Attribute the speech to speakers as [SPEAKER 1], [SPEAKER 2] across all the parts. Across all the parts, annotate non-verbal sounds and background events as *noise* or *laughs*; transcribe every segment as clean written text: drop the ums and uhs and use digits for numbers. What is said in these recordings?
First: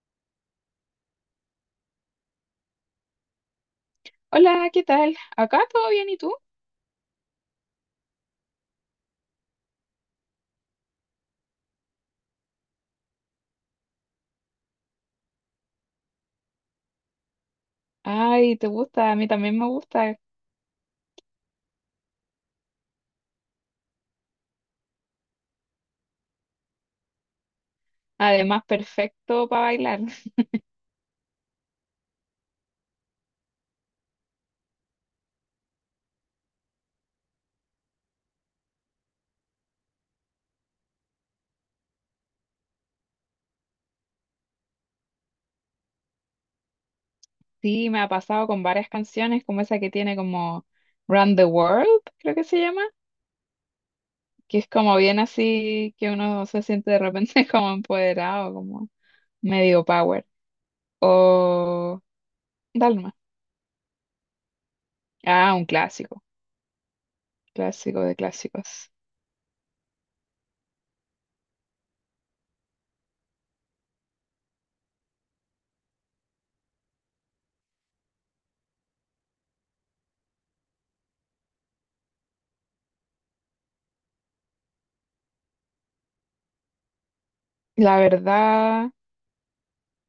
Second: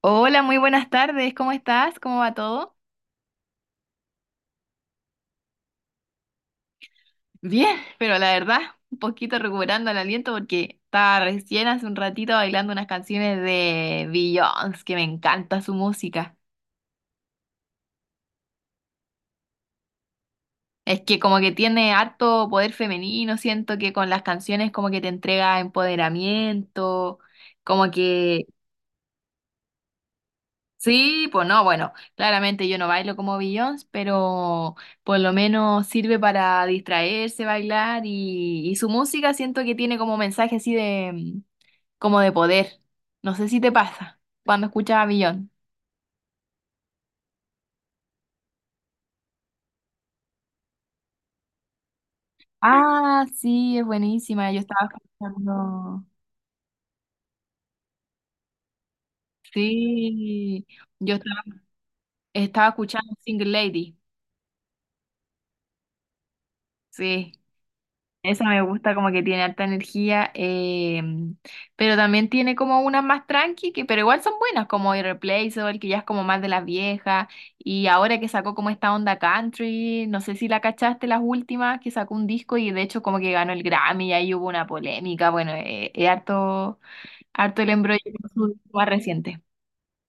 [SPEAKER 1] Hola, muy buenas tardes. ¿Cómo estás? ¿Cómo va todo?
[SPEAKER 2] Hola, ¿qué tal? Acá todo bien, ¿y tú?
[SPEAKER 1] Bien, *laughs* pero la verdad, un poquito recuperando el aliento porque estaba recién hace un ratito bailando unas canciones de Beyoncé, que me encanta su música.
[SPEAKER 2] Ay, ¿te gusta? A mí también me gusta.
[SPEAKER 1] Es que como que tiene harto poder femenino, siento que con las canciones como que te entrega empoderamiento, como que.
[SPEAKER 2] Además, perfecto para bailar. *laughs*
[SPEAKER 1] Sí, pues no, bueno, claramente yo no bailo como Beyoncé, pero por lo menos sirve para distraerse, bailar y su música siento que tiene como mensaje así de como de poder. No sé si te pasa cuando escuchas a Beyoncé.
[SPEAKER 2] Sí, me ha pasado con varias canciones, como esa que tiene como Run the World, creo que se llama,
[SPEAKER 1] Ah, sí, es buenísima.
[SPEAKER 2] que
[SPEAKER 1] Yo
[SPEAKER 2] es
[SPEAKER 1] estaba
[SPEAKER 2] como bien así
[SPEAKER 1] escuchando,
[SPEAKER 2] que uno se siente de repente *laughs* como empoderado, como medio power.
[SPEAKER 1] sí, yo estaba,
[SPEAKER 2] O
[SPEAKER 1] estaba escuchando
[SPEAKER 2] Dalma.
[SPEAKER 1] Single Lady,
[SPEAKER 2] Ah, un clásico,
[SPEAKER 1] sí.
[SPEAKER 2] clásico de
[SPEAKER 1] Esa me
[SPEAKER 2] clásicos.
[SPEAKER 1] gusta, como que tiene alta energía, pero también tiene como unas más tranqui, que, pero igual son buenas, como Irreplaceable, que ya es como más de las viejas, y ahora que sacó como esta onda country, no sé si la cachaste las últimas, que sacó un disco y de hecho como que ganó el Grammy, y ahí hubo una polémica, bueno, es harto, harto el
[SPEAKER 2] La
[SPEAKER 1] embrollo con su disco más
[SPEAKER 2] verdad,
[SPEAKER 1] reciente.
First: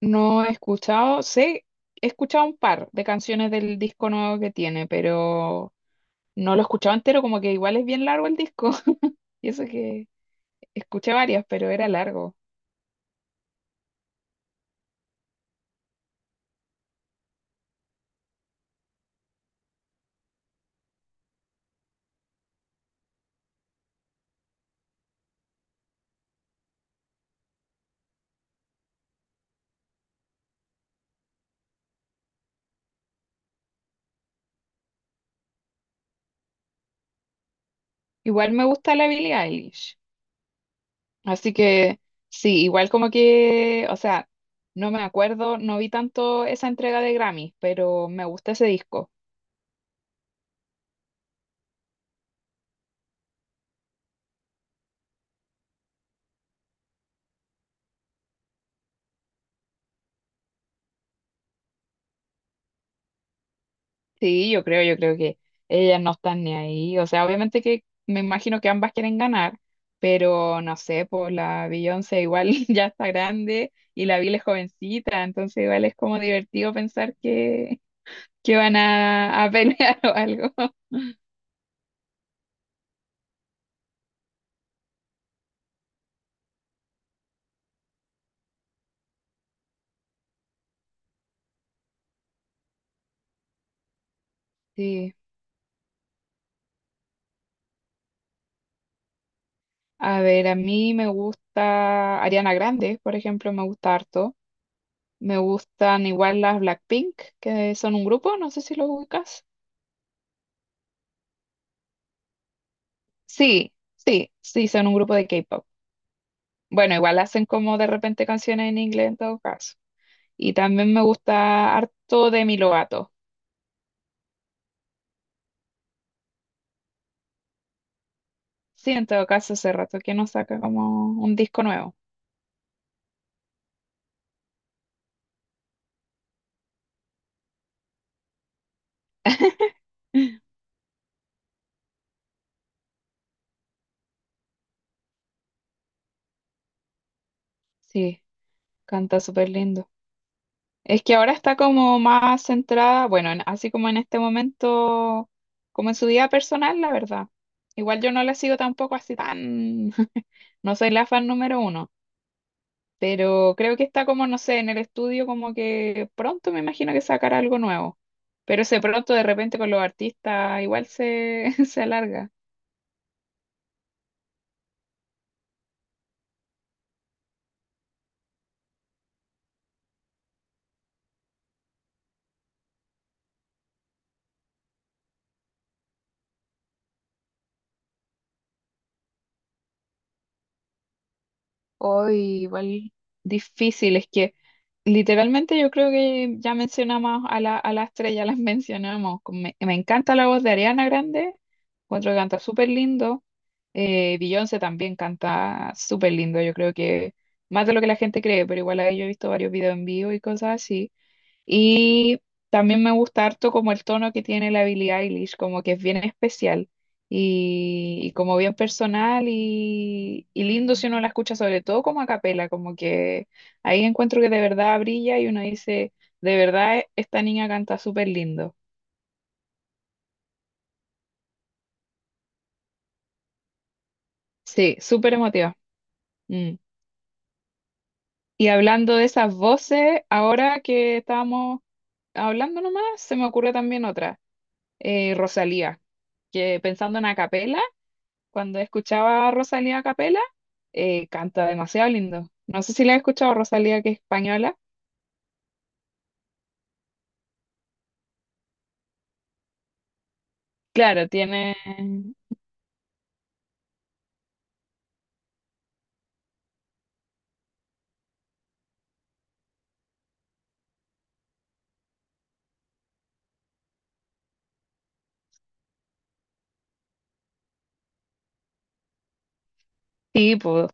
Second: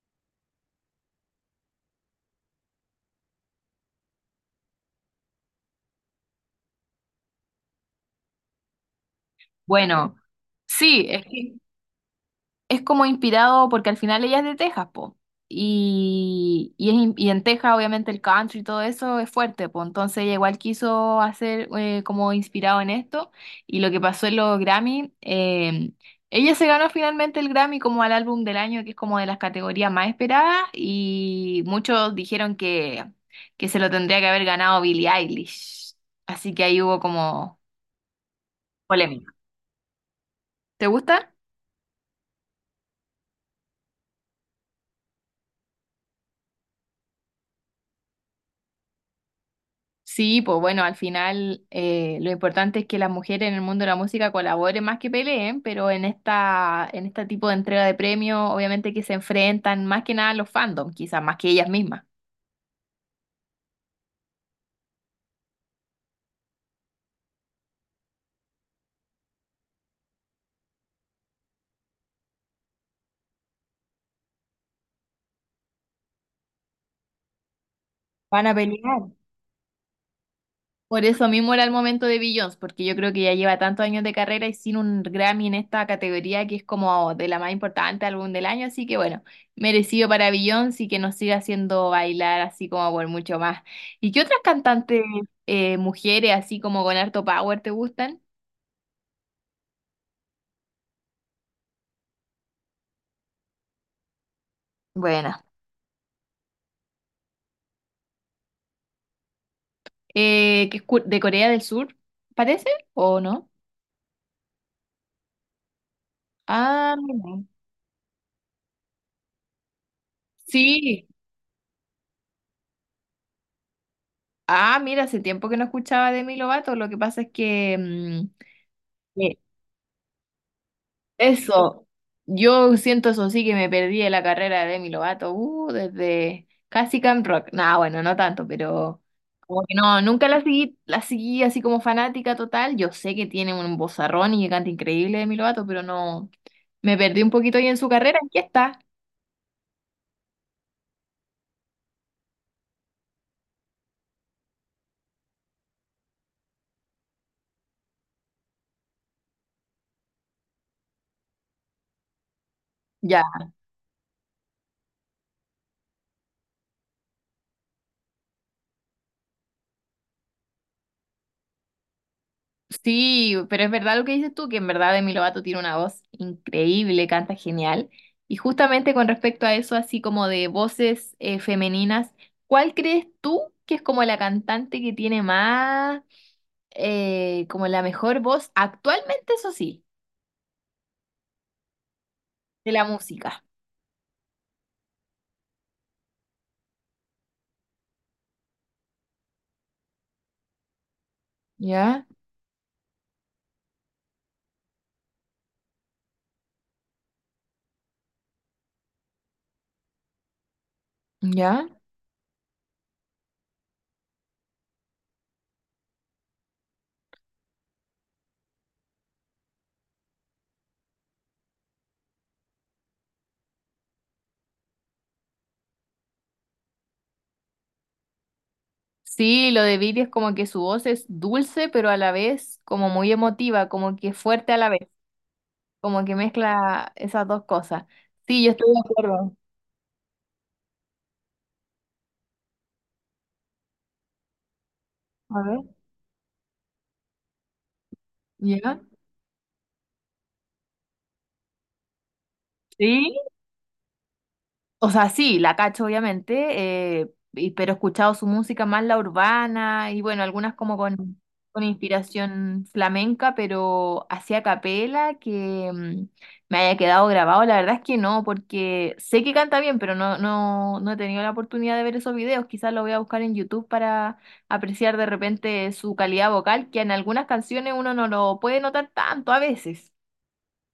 [SPEAKER 2] no he escuchado, sé, he escuchado un par de canciones del disco nuevo que tiene, pero no lo escuchaba entero, como que igual es bien largo el disco. *laughs* Y eso que
[SPEAKER 1] Bueno, sí,
[SPEAKER 2] escuché
[SPEAKER 1] es
[SPEAKER 2] varias,
[SPEAKER 1] que...
[SPEAKER 2] pero era largo.
[SPEAKER 1] es como inspirado porque al final ella es de Texas, po. Y es in- y en Texas obviamente el country y todo eso es fuerte, po. Entonces ella igual quiso hacer como inspirado en esto y lo que pasó en los Grammy, ella se ganó finalmente el Grammy como al álbum del año, que es como de las categorías más esperadas y muchos dijeron que se lo tendría que haber ganado Billie Eilish. Así que ahí hubo como
[SPEAKER 2] Igual me gusta la
[SPEAKER 1] polémica.
[SPEAKER 2] Billie Eilish.
[SPEAKER 1] ¿Te gusta?
[SPEAKER 2] Así que sí, igual como que, o sea, no me acuerdo, no vi tanto esa entrega de Grammy, pero me gusta ese disco.
[SPEAKER 1] Sí, pues bueno, al final lo importante es que las mujeres en el mundo de la música colaboren más que peleen, pero en este tipo de entrega de premios, obviamente que se enfrentan más que nada los fandom, quizás más que ellas mismas.
[SPEAKER 2] Sí, yo creo que ellas no están ni ahí. O sea, obviamente que me imagino que ambas quieren ganar, pero no sé, pues la Beyoncé igual *laughs* ya está grande y la Billie es jovencita, entonces igual es como divertido pensar que
[SPEAKER 1] Van a
[SPEAKER 2] que van
[SPEAKER 1] pelear.
[SPEAKER 2] a, a pelear *laughs* o algo.
[SPEAKER 1] Por eso mismo era el momento de Beyoncé, porque yo creo que ya lleva tantos años de carrera y sin un Grammy en esta categoría que es como de la más importante álbum del año, así que bueno, merecido para Beyoncé y que nos siga haciendo bailar así como por mucho más. ¿Y qué otras cantantes
[SPEAKER 2] Sí.
[SPEAKER 1] mujeres así como con harto power te gustan?
[SPEAKER 2] A ver, a mí me gusta Ariana Grande, por ejemplo, me gusta harto. Me
[SPEAKER 1] Buena.
[SPEAKER 2] gustan igual las Blackpink, que son un grupo, no sé si lo ubicas.
[SPEAKER 1] ¿Que es cu- de Corea del Sur, parece? ¿O no?
[SPEAKER 2] Sí, sí, sí, son un grupo de K-pop. Bueno,
[SPEAKER 1] Ah,
[SPEAKER 2] igual
[SPEAKER 1] mira.
[SPEAKER 2] hacen como de repente canciones en inglés en todo caso. Y también me
[SPEAKER 1] Sí.
[SPEAKER 2] gusta harto Demi Lovato.
[SPEAKER 1] Ah, mira, hace tiempo que no escuchaba de Demi Lovato. Lo que pasa es que
[SPEAKER 2] Sí, en todo
[SPEAKER 1] eh,
[SPEAKER 2] caso, hace rato que no saca como un disco
[SPEAKER 1] eso,
[SPEAKER 2] nuevo.
[SPEAKER 1] yo siento eso sí que me perdí de la carrera de Demi Lovato, desde casi Camp Rock. Nah, bueno, no tanto, pero como que no, nunca la
[SPEAKER 2] *laughs*
[SPEAKER 1] seguí, la seguí así como fanática total. Yo sé que tiene un vozarrón y que canta increíble Demi Lovato, pero no, me perdí un poquito ahí en su carrera.
[SPEAKER 2] Sí,
[SPEAKER 1] Aquí está.
[SPEAKER 2] canta súper lindo. Es que ahora está como más centrada, bueno, en- así como en este momento, como en su vida personal, la verdad. Igual yo no la sigo tampoco así tan, *laughs* no soy la fan número uno,
[SPEAKER 1] Ya.
[SPEAKER 2] pero creo que está como, no sé, en el estudio como que pronto me imagino que sacará algo nuevo. Pero ese pronto de repente con los artistas igual se, *laughs* se alarga.
[SPEAKER 1] Sí, pero es verdad lo que dices tú, que en verdad Demi Lovato tiene una voz increíble, canta genial. Y justamente con respecto a eso, así como de voces femeninas, ¿cuál crees tú que es como la cantante que tiene más, como la mejor voz actualmente, eso sí,
[SPEAKER 2] Hoy
[SPEAKER 1] de la
[SPEAKER 2] igual
[SPEAKER 1] música?
[SPEAKER 2] difícil, es que literalmente yo creo que ya mencionamos a la estrella, *laughs* las mencionamos. Me encanta la voz de Ariana Grande.
[SPEAKER 1] ¿Ya?
[SPEAKER 2] Encuentro que canta súper lindo. Beyoncé también canta súper lindo. Yo creo que más de lo que la gente cree, pero igual ahí yo he visto varios videos en vivo y cosas así.
[SPEAKER 1] ¿Ya?
[SPEAKER 2] Y también me gusta harto como el tono que tiene la Billie Eilish, como que es bien especial y como bien personal y lindo si uno la escucha, sobre todo como a capela, como que ahí encuentro que de verdad brilla y uno dice, de verdad esta niña canta súper lindo.
[SPEAKER 1] Sí, lo de Viri es como que su voz es dulce, pero a la vez como muy emotiva, como que fuerte a la
[SPEAKER 2] Sí,
[SPEAKER 1] vez,
[SPEAKER 2] súper emotiva.
[SPEAKER 1] como que
[SPEAKER 2] Mm.
[SPEAKER 1] mezcla esas dos cosas. Sí,
[SPEAKER 2] Y
[SPEAKER 1] yo estoy de
[SPEAKER 2] hablando de
[SPEAKER 1] acuerdo.
[SPEAKER 2] esas voces, ahora que estábamos hablando nomás, se me ocurre también otra,
[SPEAKER 1] A ver.
[SPEAKER 2] Rosalía, que pensando en a capela, cuando
[SPEAKER 1] ¿Ya?
[SPEAKER 2] escuchaba a Rosalía a capela, canta demasiado lindo. No sé si la he
[SPEAKER 1] Sí.
[SPEAKER 2] escuchado Rosalía, que es española.
[SPEAKER 1] O sea, sí, la cacho, obviamente, pero he escuchado su música más la urbana y bueno, algunas como
[SPEAKER 2] Claro, tiene,
[SPEAKER 1] con inspiración flamenca, pero así a capela que me haya quedado grabado, la verdad es que no, porque sé que canta bien, pero no, no, no he tenido la oportunidad de ver esos videos. Quizás lo voy a buscar en YouTube para apreciar de repente su calidad vocal, que en algunas canciones uno no lo puede notar tanto a veces.
[SPEAKER 2] sí, pues,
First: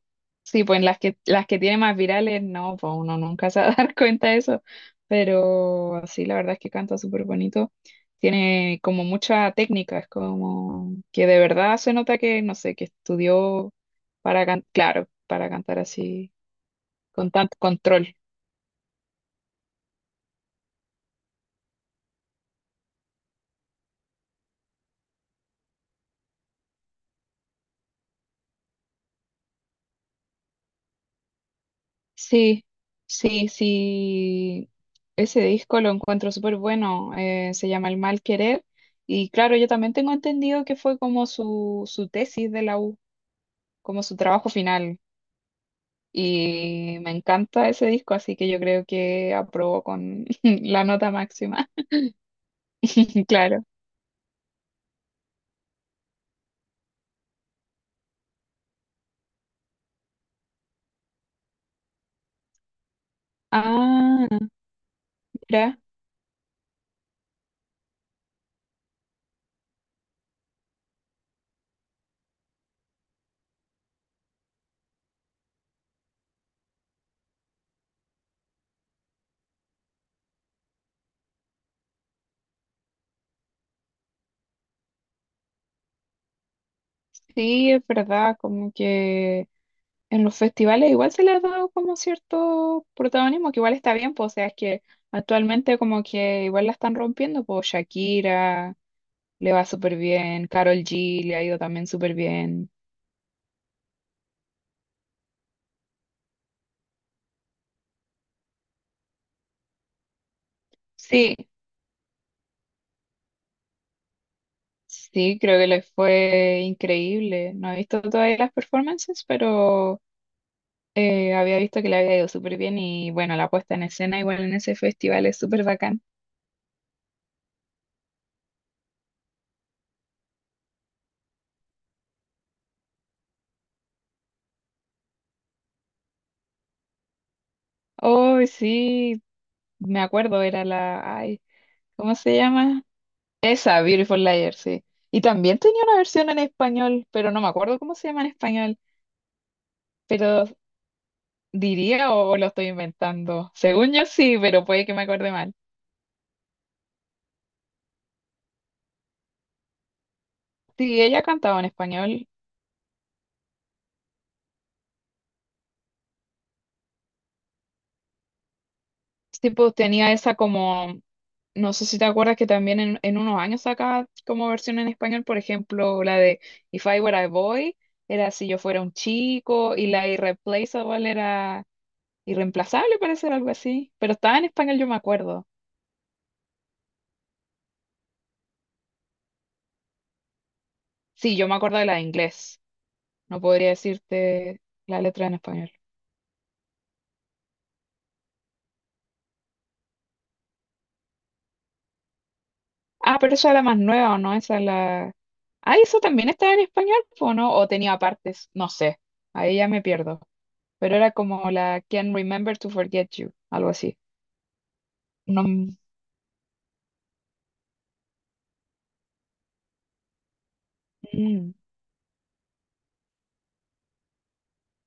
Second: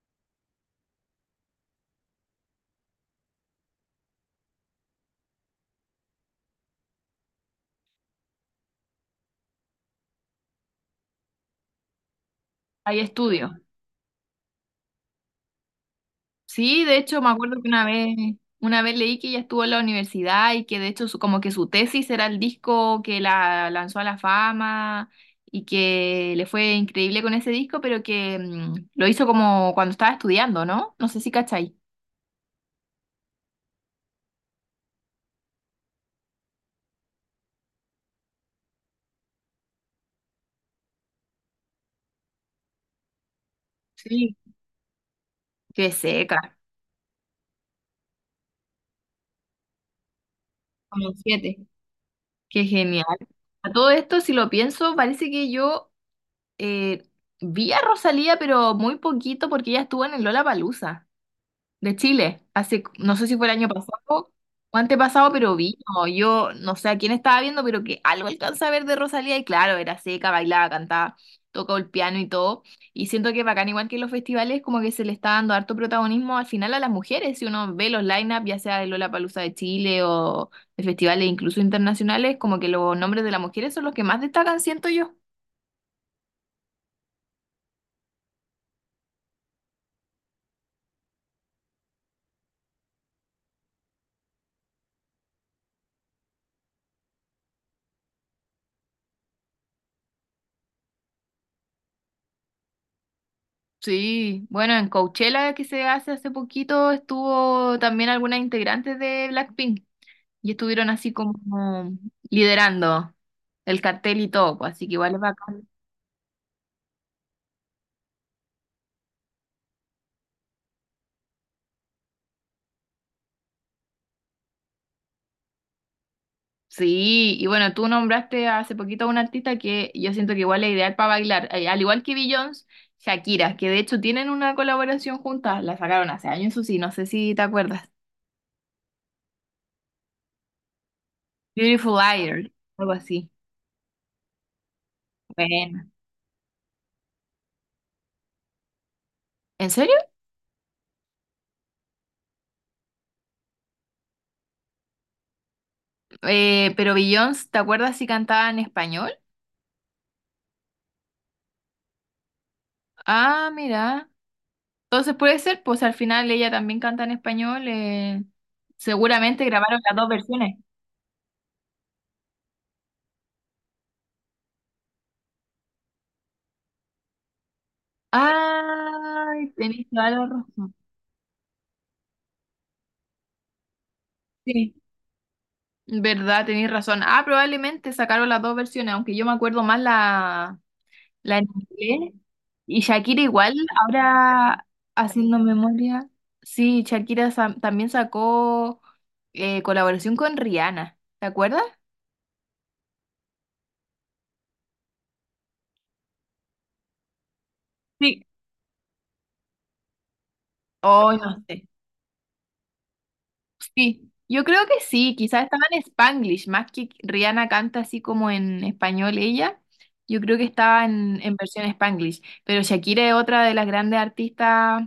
[SPEAKER 2] sí, pues en las que tiene más virales, no, pues uno nunca *laughs* se va a dar *laughs* cuenta de eso. Pero sí, la verdad es que canta súper bonito. Tiene como mucha técnica, es como que de verdad se nota que, no sé, que
[SPEAKER 1] Hay estudios.
[SPEAKER 2] estudió para cantar, claro, para cantar así,
[SPEAKER 1] Sí, de hecho me
[SPEAKER 2] con tanto
[SPEAKER 1] acuerdo que
[SPEAKER 2] control.
[SPEAKER 1] una vez leí que ella estuvo en la universidad y que de hecho su- como que su tesis era el disco que la lanzó a la fama y que le fue increíble con ese disco, pero que lo hizo como cuando estaba estudiando, ¿no? No sé si cachai.
[SPEAKER 2] Sí, sí, sí. Ese disco lo encuentro súper bueno. Se llama El Mal Querer. Y claro, yo también tengo entendido que fue como su tesis de la U, como su
[SPEAKER 1] Sí.
[SPEAKER 2] trabajo final.
[SPEAKER 1] Qué seca,
[SPEAKER 2] Y me encanta ese disco, así que yo creo que aprobó con *laughs* la nota
[SPEAKER 1] como 7.
[SPEAKER 2] máxima.
[SPEAKER 1] Qué genial.
[SPEAKER 2] *laughs* Claro.
[SPEAKER 1] A todo esto, si lo pienso, parece que yo eh, vi a Rosalía, pero muy poquito porque ella estuvo en el Lollapalooza de Chile. Hace, no sé si fue el año
[SPEAKER 2] Ah,
[SPEAKER 1] pasado o antepasado, pero vino.
[SPEAKER 2] mira,
[SPEAKER 1] Yo no sé a quién estaba viendo, pero que algo alcanza a ver de Rosalía y claro, era seca, bailaba, cantaba, tocaba el piano y todo. Y siento que bacán, igual que en los festivales, como que se le está dando harto protagonismo al final a las mujeres. Si uno ve los line-up, ya sea de Lollapalooza de Chile o de festivales incluso internacionales, como que los nombres de las mujeres son los que más destacan, siento yo.
[SPEAKER 2] sí, es verdad, como que en los festivales igual se le ha dado como cierto protagonismo, que igual está bien, pues, o sea, es que actualmente como que igual la están rompiendo, pues Shakira le va súper bien, Karol G le ha ido también súper bien.
[SPEAKER 1] Sí, bueno, en Coachella que se hace hace poquito estuvo también algunas integrantes de Blackpink. Y estuvieron así como
[SPEAKER 2] Sí,
[SPEAKER 1] liderando el cartel y todo, pues, así que igual es
[SPEAKER 2] sí, creo que
[SPEAKER 1] bacán.
[SPEAKER 2] les fue increíble. No he visto todavía las performances, pero había visto que le había ido súper bien y bueno, la puesta en escena igual en ese festival es súper bacán.
[SPEAKER 1] Sí, y bueno, tú nombraste hace poquito a una artista que yo siento que igual es ideal para bailar, al igual que Beyoncé, Shakira, que de hecho tienen una colaboración juntas, la sacaron hace años, eso sí, no sé si te acuerdas.
[SPEAKER 2] Oh, sí, me acuerdo, era la... Ay,
[SPEAKER 1] Beautiful
[SPEAKER 2] ¿cómo se
[SPEAKER 1] Liar,
[SPEAKER 2] llama?
[SPEAKER 1] algo así.
[SPEAKER 2] Esa, Beautiful Liar, sí. Y también tenía
[SPEAKER 1] Bueno.
[SPEAKER 2] una versión en español, pero no me acuerdo cómo se llama en español.
[SPEAKER 1] ¿En serio?
[SPEAKER 2] Pero diría o lo estoy inventando. Según yo sí, pero puede que me acuerde mal.
[SPEAKER 1] Pero Beyoncé, ¿te acuerdas si cantaba en español?
[SPEAKER 2] Sí, ella cantaba en español.
[SPEAKER 1] Ah, mira. Entonces puede ser, pues al final ella también canta en español. Seguramente
[SPEAKER 2] Tipo
[SPEAKER 1] grabaron las dos
[SPEAKER 2] tenía esa
[SPEAKER 1] versiones.
[SPEAKER 2] como, no sé si te acuerdas que también en unos años acá como versión en español, por ejemplo, la de If I Were a Boy era Si yo fuera un
[SPEAKER 1] Ay,
[SPEAKER 2] chico
[SPEAKER 1] tenéis
[SPEAKER 2] y la
[SPEAKER 1] toda la razón.
[SPEAKER 2] Irreplaceable era irreemplazable, parece algo así, pero estaba en
[SPEAKER 1] Sí,
[SPEAKER 2] español, yo me acuerdo.
[SPEAKER 1] verdad, tenéis razón. Ah, probablemente sacaron las dos versiones, aunque yo me acuerdo más
[SPEAKER 2] Sí,
[SPEAKER 1] la en
[SPEAKER 2] yo me acuerdo de la de
[SPEAKER 1] inglés.
[SPEAKER 2] inglés,
[SPEAKER 1] Y Shakira
[SPEAKER 2] no
[SPEAKER 1] igual,
[SPEAKER 2] podría decirte
[SPEAKER 1] ahora
[SPEAKER 2] la letra en
[SPEAKER 1] haciendo
[SPEAKER 2] español.
[SPEAKER 1] memoria. Sí, Shakira sa- también sacó colaboración con Rihanna, ¿te acuerdas?
[SPEAKER 2] Ah, pero esa era más nueva, ¿o no? Esa es la... Ah, ¿eso también estaba en español, o no? ¿O tenía
[SPEAKER 1] Sí.
[SPEAKER 2] partes? No sé, ahí ya me pierdo. Pero era
[SPEAKER 1] Oh, no
[SPEAKER 2] como
[SPEAKER 1] sé.
[SPEAKER 2] la Can't Remember to Forget You, algo así.
[SPEAKER 1] Sí, yo creo que sí, quizás estaba
[SPEAKER 2] No,
[SPEAKER 1] en Spanglish, más que Rihanna canta así como en español ella, yo creo que estaba en
[SPEAKER 2] mm,
[SPEAKER 1] versión Spanglish, pero Shakira es otra de las grandes artistas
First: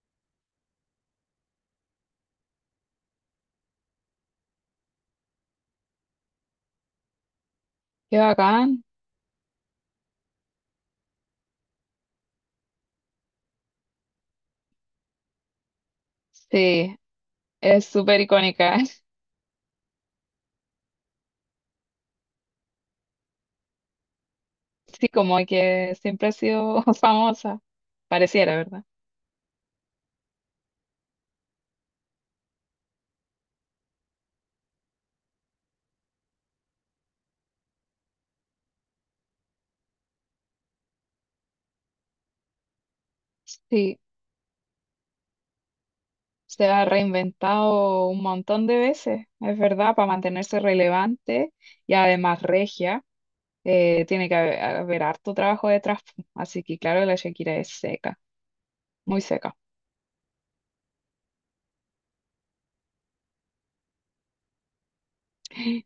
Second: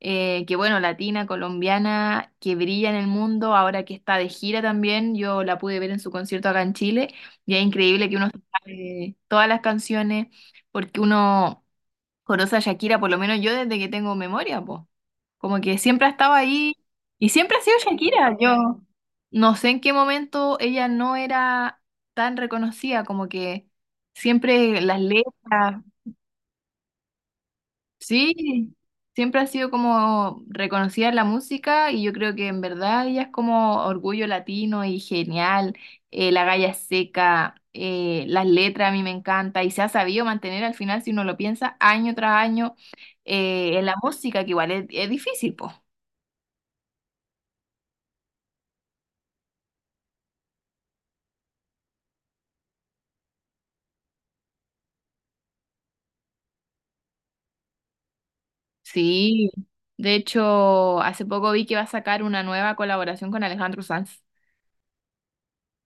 [SPEAKER 1] que bueno, latina, colombiana, que brilla en el mundo, ahora que está de gira también, yo la pude ver en su concierto acá en Chile, y es increíble que
[SPEAKER 2] qué
[SPEAKER 1] uno se
[SPEAKER 2] bacán.
[SPEAKER 1] sabe todas las canciones, porque uno conoce a Shakira, por lo menos yo desde que tengo memoria, pues. Como que siempre ha estado ahí
[SPEAKER 2] Sí,
[SPEAKER 1] y siempre ha sido
[SPEAKER 2] es súper
[SPEAKER 1] Shakira.
[SPEAKER 2] icónica.
[SPEAKER 1] Yo
[SPEAKER 2] *laughs*
[SPEAKER 1] no sé en qué momento ella no era tan reconocida, como que siempre las
[SPEAKER 2] Sí, como
[SPEAKER 1] letras,
[SPEAKER 2] que siempre ha sido *laughs* famosa, pareciera,
[SPEAKER 1] sí,
[SPEAKER 2] ¿verdad?
[SPEAKER 1] siempre ha sido como reconocida en la música y yo creo que en verdad ella es como orgullo latino y genial, la galla es seca, las letras a mí me encanta y se ha sabido mantener al final, si uno lo piensa, año tras año en la
[SPEAKER 2] Sí,
[SPEAKER 1] música, que igual es difícil, pues.
[SPEAKER 2] se ha reinventado un montón de veces, es verdad, para mantenerse relevante y además regia. Tiene que haber harto trabajo detrás, pu, así que claro, la Shakira es seca, muy
[SPEAKER 1] Sí,
[SPEAKER 2] seca.
[SPEAKER 1] de hecho, hace poco vi que va a sacar una nueva colaboración con Alejandro Sanz.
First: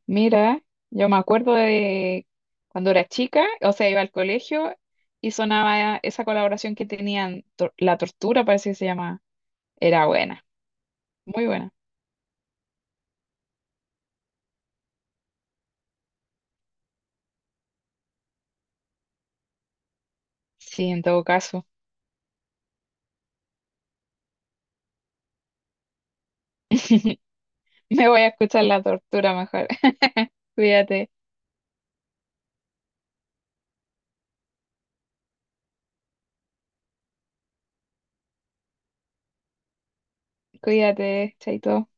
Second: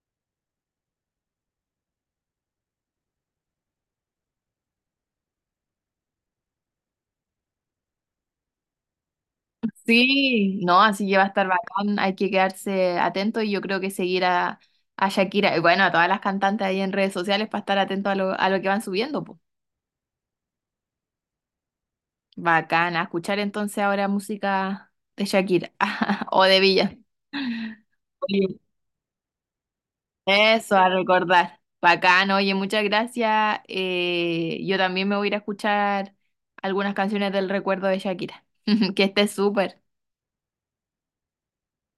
[SPEAKER 2] Mira, yo me acuerdo de cuando era chica, o sea, iba al colegio y sonaba esa colaboración que tenían, Tor- La Tortura parece que se llama, era buena,
[SPEAKER 1] Sí, no, así que va a estar
[SPEAKER 2] muy buena.
[SPEAKER 1] bacán, hay que quedarse atento y yo creo que seguir a Shakira y bueno, a todas las cantantes ahí en redes sociales para estar atento a lo que van subiendo, po.
[SPEAKER 2] Sí, en todo caso,
[SPEAKER 1] Bacán, a escuchar entonces ahora música de Shakira *laughs* o de Villa.
[SPEAKER 2] *laughs* me voy a escuchar La Tortura mejor. *laughs*
[SPEAKER 1] Eso, a
[SPEAKER 2] Cuídate,
[SPEAKER 1] recordar. Bacán, oye, muchas gracias. Yo también me voy a ir a escuchar algunas canciones del recuerdo de Shakira. *laughs* Que esté súper.
[SPEAKER 2] cuídate, chaito.